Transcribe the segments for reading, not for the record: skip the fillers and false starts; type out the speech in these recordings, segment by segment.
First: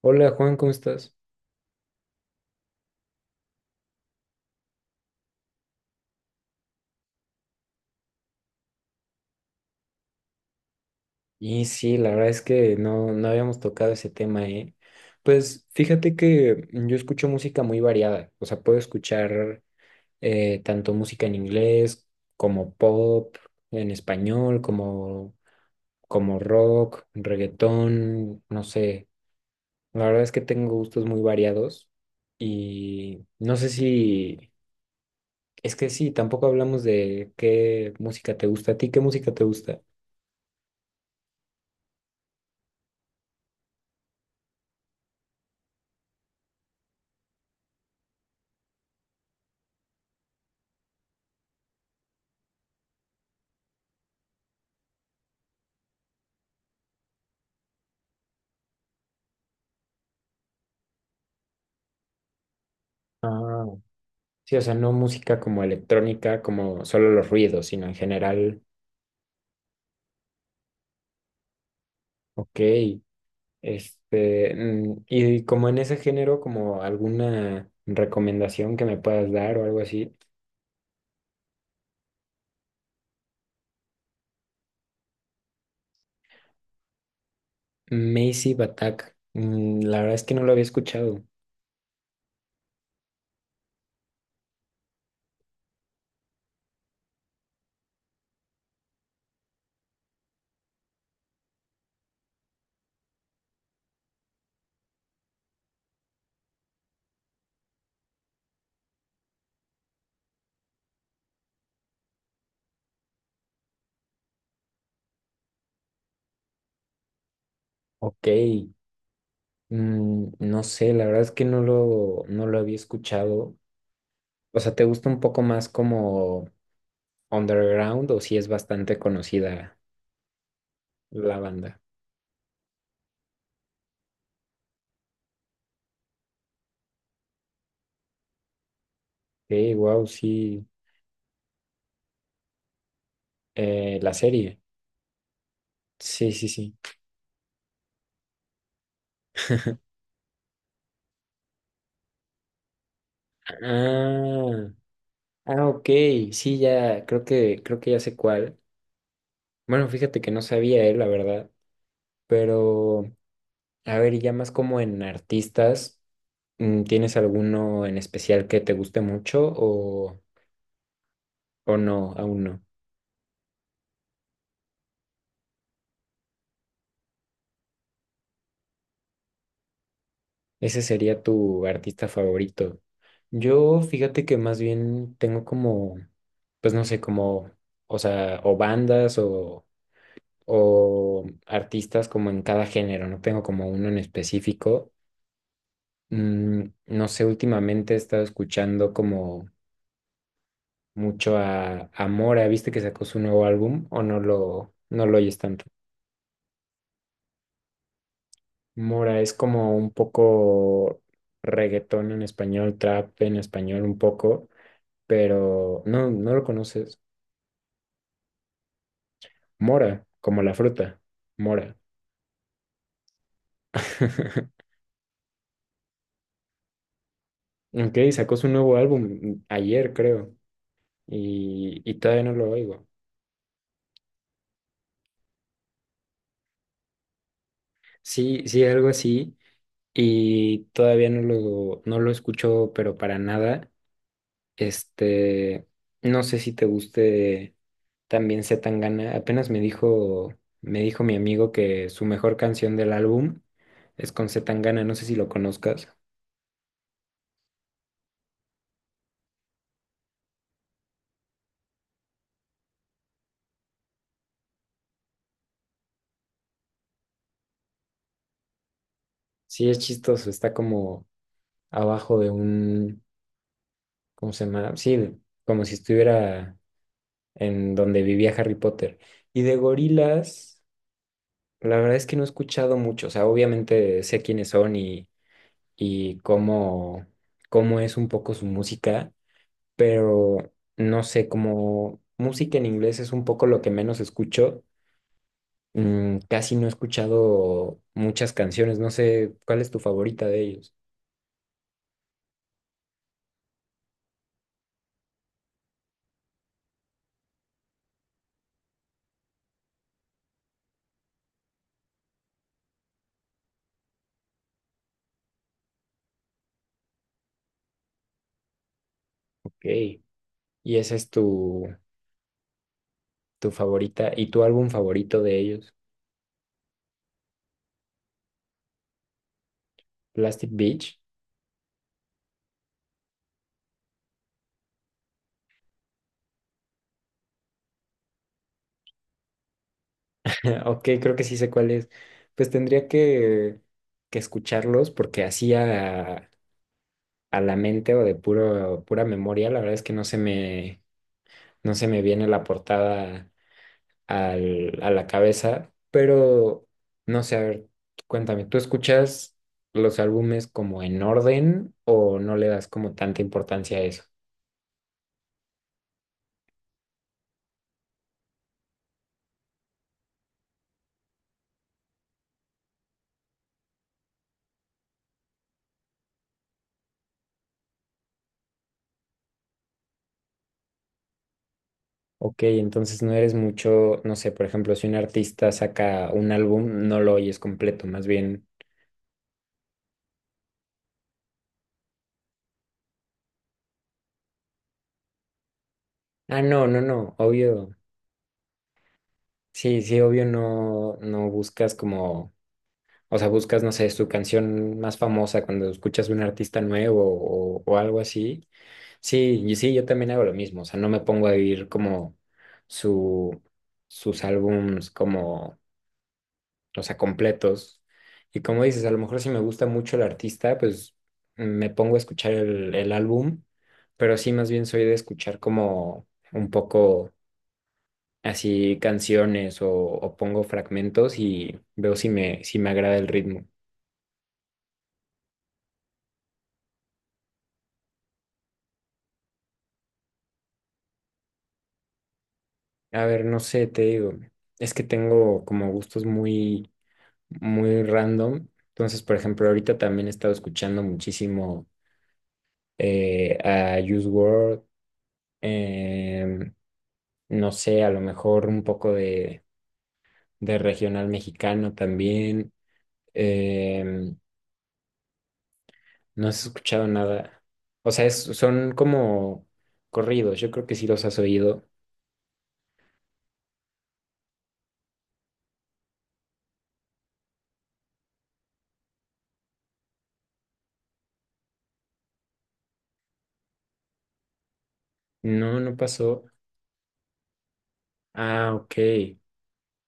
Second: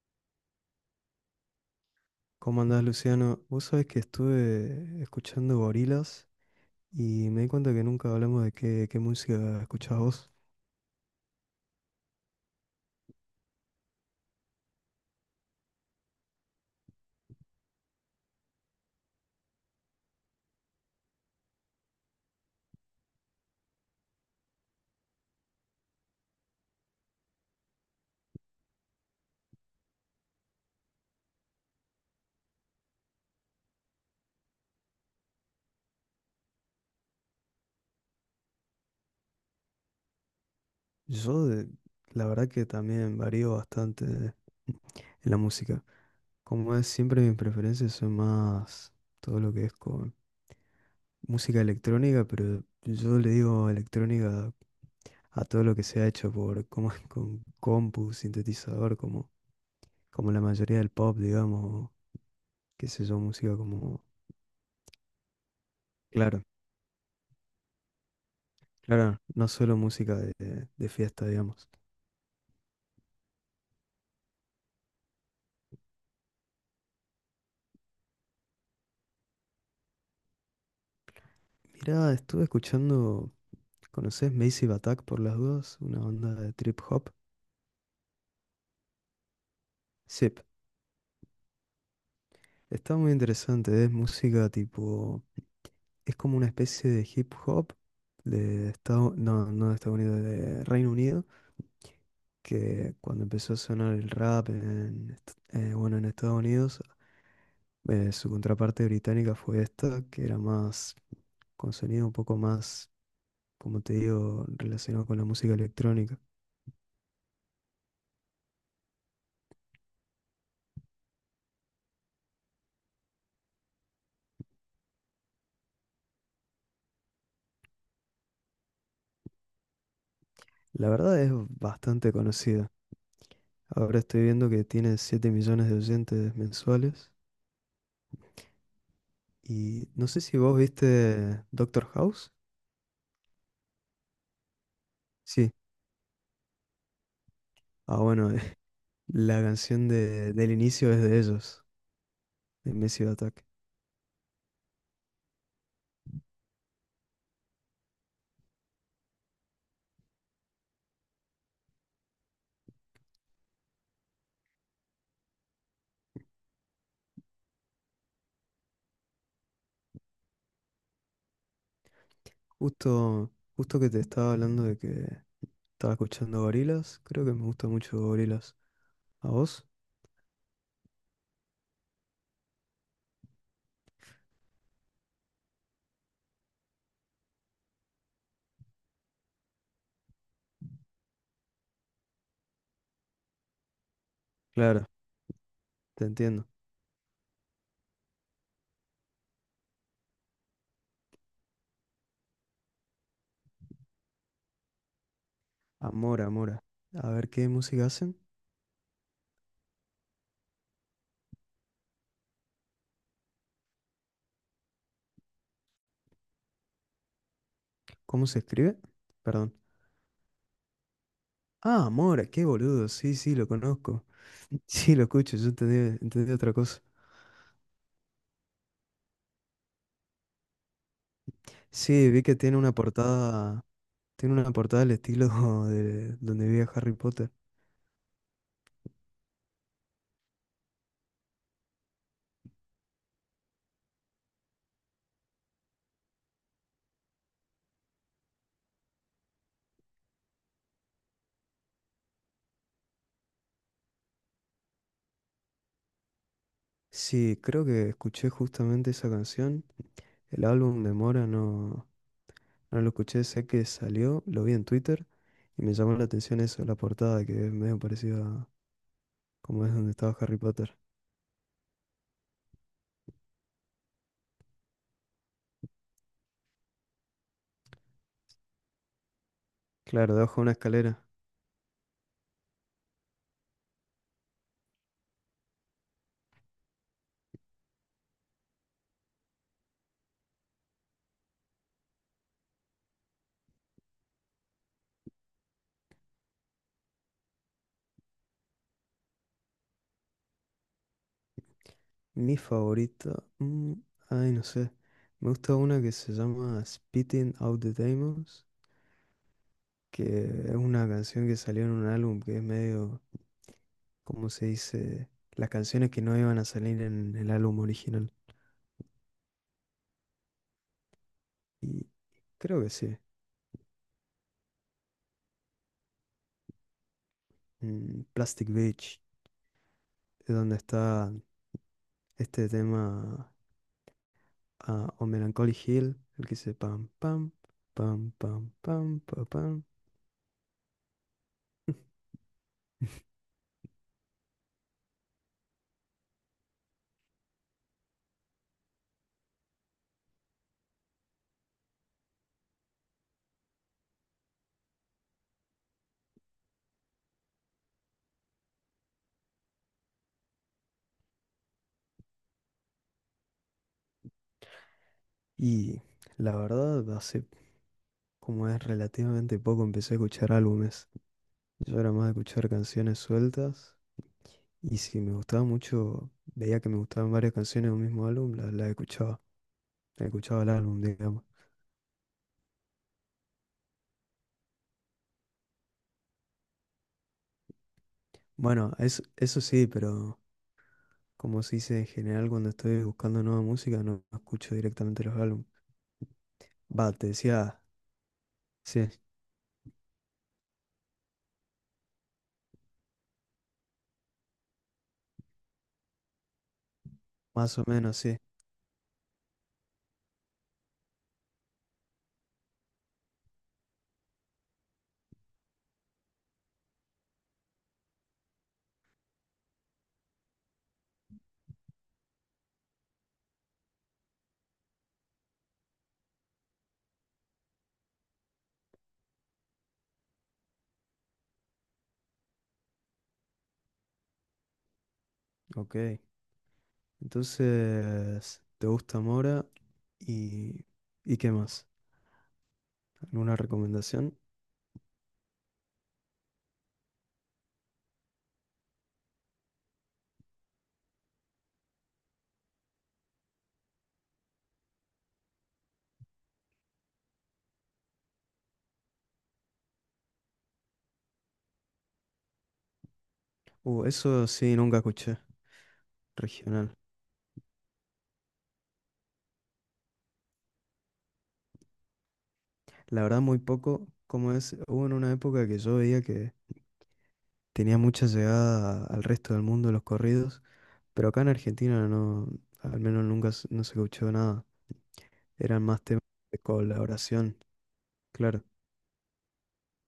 Hola Juan, ¿cómo estás? ¿Cómo andás, Luciano? Vos sabés que estuve escuchando gorilas y me di cuenta que nunca hablamos de qué música escuchás vos. Y sí, la verdad es que no habíamos tocado ese tema, ¿eh? Pues fíjate que yo escucho música muy variada, o sea, puedo escuchar tanto música en inglés como pop, en español, como rock, reggaetón, no sé. La verdad es que tengo gustos muy variados y no sé si, es que sí, tampoco hablamos de qué música te gusta. ¿A ti qué música te gusta? Yo, de- la verdad que también varío bastante en la música. Como es, siempre mis preferencias son más todo lo que es con música electrónica, pero yo le digo electrónica a todo lo que se ha hecho por, como, con compu, sintetizador, como, como la mayoría del pop, digamos, qué sé yo, música Ah. como, Sí, o sea, no música como electrónica, claro. como solo los ruidos, sino en general, Claro, no solo música de fiesta, digamos. ok. Este, y como en ese género, como alguna recomendación que me puedas dar o algo así. Mirá, estuve escuchando, ¿conoces Massive Attack por las dudas? Una banda de trip hop. Massive Attack, mm, la verdad es Sí, que no lo había escuchado. está muy interesante, es música tipo, es como una especie de hip hop de Estados, no, no de Estados Unidos, de Reino Unido, que cuando empezó a sonar el rap bueno, en Estados Unidos, su contraparte británica fue esta, que era más, con sonido un poco más como te digo, relacionado con la música electrónica. Ok, no sé, la verdad es que no lo había escuchado. O sea, ¿te gusta un poco más como underground o si es bastante conocida La verdad es la banda? bastante conocida. Ahora estoy viendo que tiene 7 millones de oyentes mensuales. Ok, Y wow, no sé si vos sí, viste Doctor House. La serie. Sí. Sí, sí, sí. Ah, bueno, la canción del inicio es de ellos, de Massive Attack. Ah, ah, ok. Sí, ya, creo que ya sé cuál. Bueno, fíjate que no sabía él, la verdad. Pero, a ver, y ya más como en artistas, mm, ¿tienes alguno en especial que te guste mucho o no, aún no? Justo, justo que te estaba hablando de que estaba escuchando Gorillaz, creo que me gusta mucho Gorillaz. ¿A vos? Ese sería tu artista favorito. Yo, fíjate que más bien tengo como, pues no sé, como, o sea, o bandas o artistas como en cada género, no tengo como uno en Claro, específico. te entiendo. Mm, no sé, últimamente he estado escuchando como mucho a Mora, ¿viste que sacó su nuevo álbum o no lo oyes tanto? Amora. A ver qué música hacen, Mora es como un poco reggaetón en español, trap en español un poco, pero no, no lo conoces. cómo se escribe. Perdón. Mora, como la fruta, Mora. Ah, Mora, qué boludo. Sí, sí, lo conozco. Sí, lo escucho, yo entendí, entendí otra cosa. Ok, sacó su nuevo álbum ayer, creo, y Sí, vi todavía no que lo oigo. Tiene una portada al estilo de donde vi a Harry Potter. Sí, sí, algo así. Y todavía no lo escucho, pero para nada. Este, no sé si te guste también Zetangana. Apenas me dijo mi amigo que su mejor canción del álbum es con Zetangana. No sé si lo conozcas. Sí, creo que escuché justamente esa canción. El álbum de Mora no, no lo escuché, sé que salió, lo vi en Twitter y me llamó la atención eso, la portada que es medio parecida a como Sí, es es donde estaba chistoso. Harry Está Potter. como abajo de un, ¿cómo se llama? Sí, de- como si estuviera en donde vivía Harry Potter. Y de Claro, debajo de gorilas. una escalera. La verdad es que no he escuchado mucho, o sea, obviamente sé quiénes son y cómo, cómo es un poco su música, pero no sé, como música en inglés es un poco lo que menos escucho, mm, casi no he escuchado muchas canciones, no sé cuál es tu favorita de ellos. Mi favorita. Mm, ay, no sé. Me gusta una que se llama Spitting Out the Demons, que es una canción que salió en un álbum que es medio, ¿cómo se dice? Las canciones que no iban a salir en el álbum original. Ok. Y esa es tu, Y creo que sí. tu favorita y tu álbum favorito de ellos, Mm, Plastic Beach, es Plastic donde Beach. está este tema. Ah, o Melancholy Hill, el que dice pam, pam, pam, pam, pam, pa, pam. Ok, creo que sí sé cuál es. Pues tendría que escucharlos porque hacía a la mente o de puro, pura memoria, la verdad es que no se me viene la portada al- a la cabeza, pero no sé, a ver, cuéntame, ¿tú escuchas los álbumes como en orden o no le das como tanta importancia a eso? Y la verdad, hace como es relativamente poco, empecé a escuchar álbumes. Yo era más de escuchar canciones sueltas. Y si me gustaba mucho, veía que me gustaban varias canciones de un mismo álbum, las la escuchaba. Escuchaba el álbum, digamos. Ok, entonces no eres mucho, no sé, por ejemplo, si un artista saca un álbum, no lo oyes completo, más bien, Bueno, eso sí, pero como se dice en general, cuando estoy buscando nueva música, no escucho directamente los álbumes. ah, no, no, Va, te no, decía, obvio, sí, sí, sí, obvio no, no buscas como. O sea, buscas, no sé, su canción más famosa cuando escuchas un artista nuevo más o o menos, algo sí. así. Sí, y sí, yo también hago lo mismo. O sea, no me pongo a vivir como su, sus álbums como, o sea, completos. Y como dices, a lo mejor si me gusta mucho el artista, pues me pongo a escuchar el álbum, pero sí más bien soy de escuchar como un poco así canciones o pongo fragmentos y veo si me, si me agrada el ritmo. Ok. Entonces, ¿te gusta Mora? ¿Y, y qué más? A ver, ¿Alguna no sé, te recomendación? digo, es que tengo como gustos muy, muy random. Entonces, por ejemplo, ahorita también he estado escuchando muchísimo a Juice WRLD, em, no sé, a lo mejor un poco de regional mexicano también. Em, Eso sí, nunca escuché. no has Regional. escuchado nada. O sea, es- son como corridos, yo creo que sí los has oído. La verdad, muy poco. Como es, hubo en una época que yo veía que tenía mucha llegada al resto del mundo los corridos, pero acá en Argentina no, al menos nunca no se escuchó nada. No, Eran no más temas pasó. de colaboración, claro. Ah, ok.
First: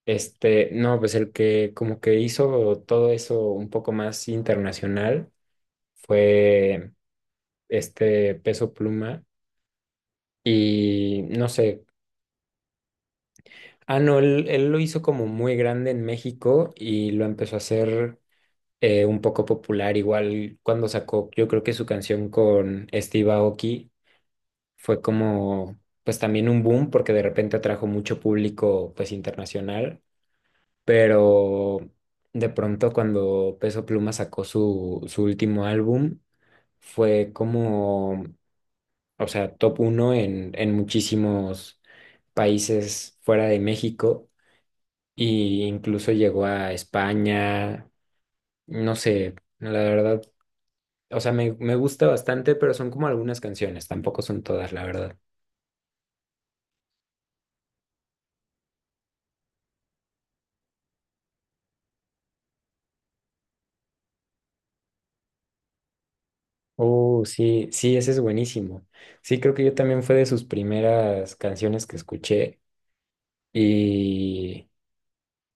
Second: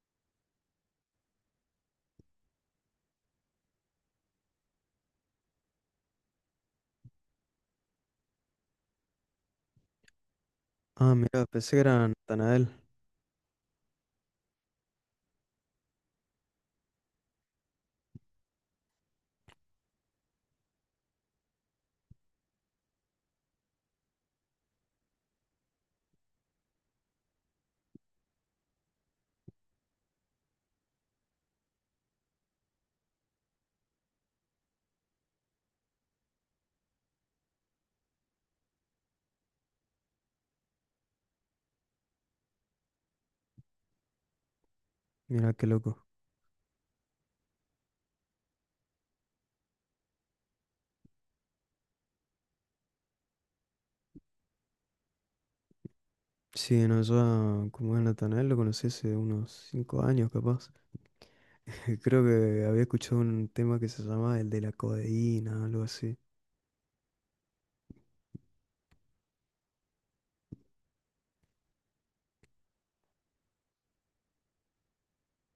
Este, no, pues el que como que hizo todo eso un poco más internacional fue este Peso Pluma Ah, y mira, no pensé que sé, era Natanael. ah, no, él lo hizo como muy grande en México y lo empezó a hacer un poco popular, igual cuando sacó, yo creo que su canción con Steve Aoki fue como, pues también un boom porque de repente atrajo mucho público pues internacional. Pero de pronto cuando Peso Pluma sacó su último álbum, fue como, o sea, top uno en muchísimos países fuera de México Mira y qué loco. incluso llegó a España, no sé, la verdad, o sea, me gusta bastante, pero son como algunas canciones, tampoco son todas, la verdad. Sí, no, yo como es Natanael lo conocí hace unos 5 años capaz. Creo que había escuchado un tema que se llamaba el de la codeína, algo así. Oh, sí, sí, ese es buenísimo. Sí, creo que yo también fue de sus primeras canciones que escuché. Y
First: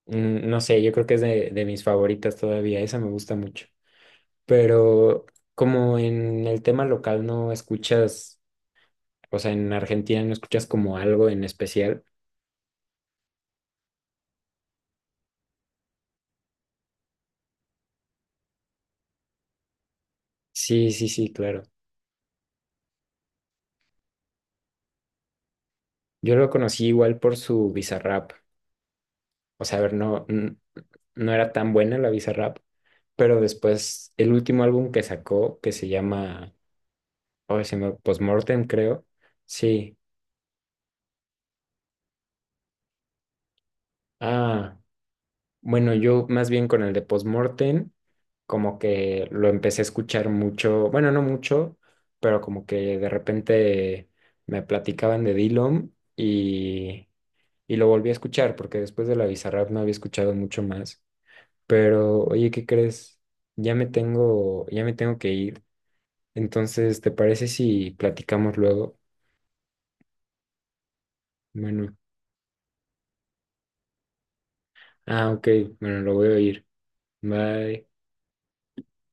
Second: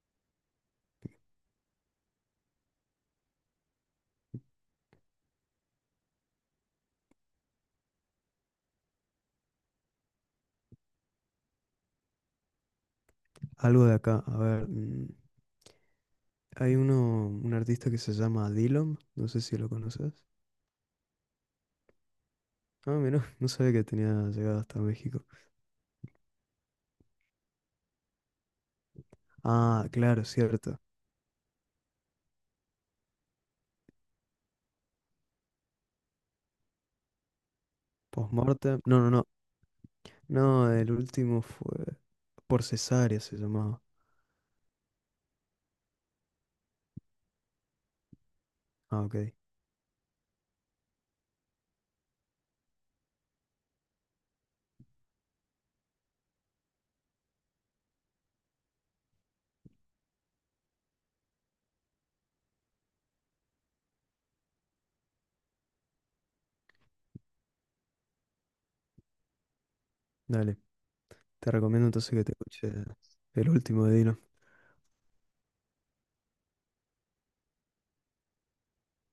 mm, no sé, yo creo que es de mis favoritas todavía, esa me gusta mucho. Pero como en el tema local no escuchas, o sea, en Argentina no escuchas como algo en especial. Algo de acá, a ver. Mm. Hay uno, un artista que se llama Dillom, no sé si lo conoces. Sí, sí, sí, claro. Ah, mira, no sabía que tenía llegado hasta México. Yo lo conocí igual por su Bizarrap. O sea, a Ah, ver, no, claro, n- cierto. no era tan buena la Bizarrap, pero después el último álbum que sacó, que se llama, oh, se me, Postmortem, Postmortem. No, creo. no, no. Sí. No, el último fue por cesárea se llamaba. Ah. Bueno, yo más bien con el de Postmortem, como Ah, ok. que lo empecé a escuchar mucho, bueno, no mucho, pero como que de repente me platicaban de Dillom y lo volví a escuchar, porque después de la Bizarrap no había escuchado mucho más. Pero, oye, ¿qué crees? Ya me tengo que ir. Entonces, ¿te parece si platicamos luego? Dale. Te recomiendo Bueno, entonces que te escuches el último de Dillom. ah, ok, bueno, lo voy a oír. Bye.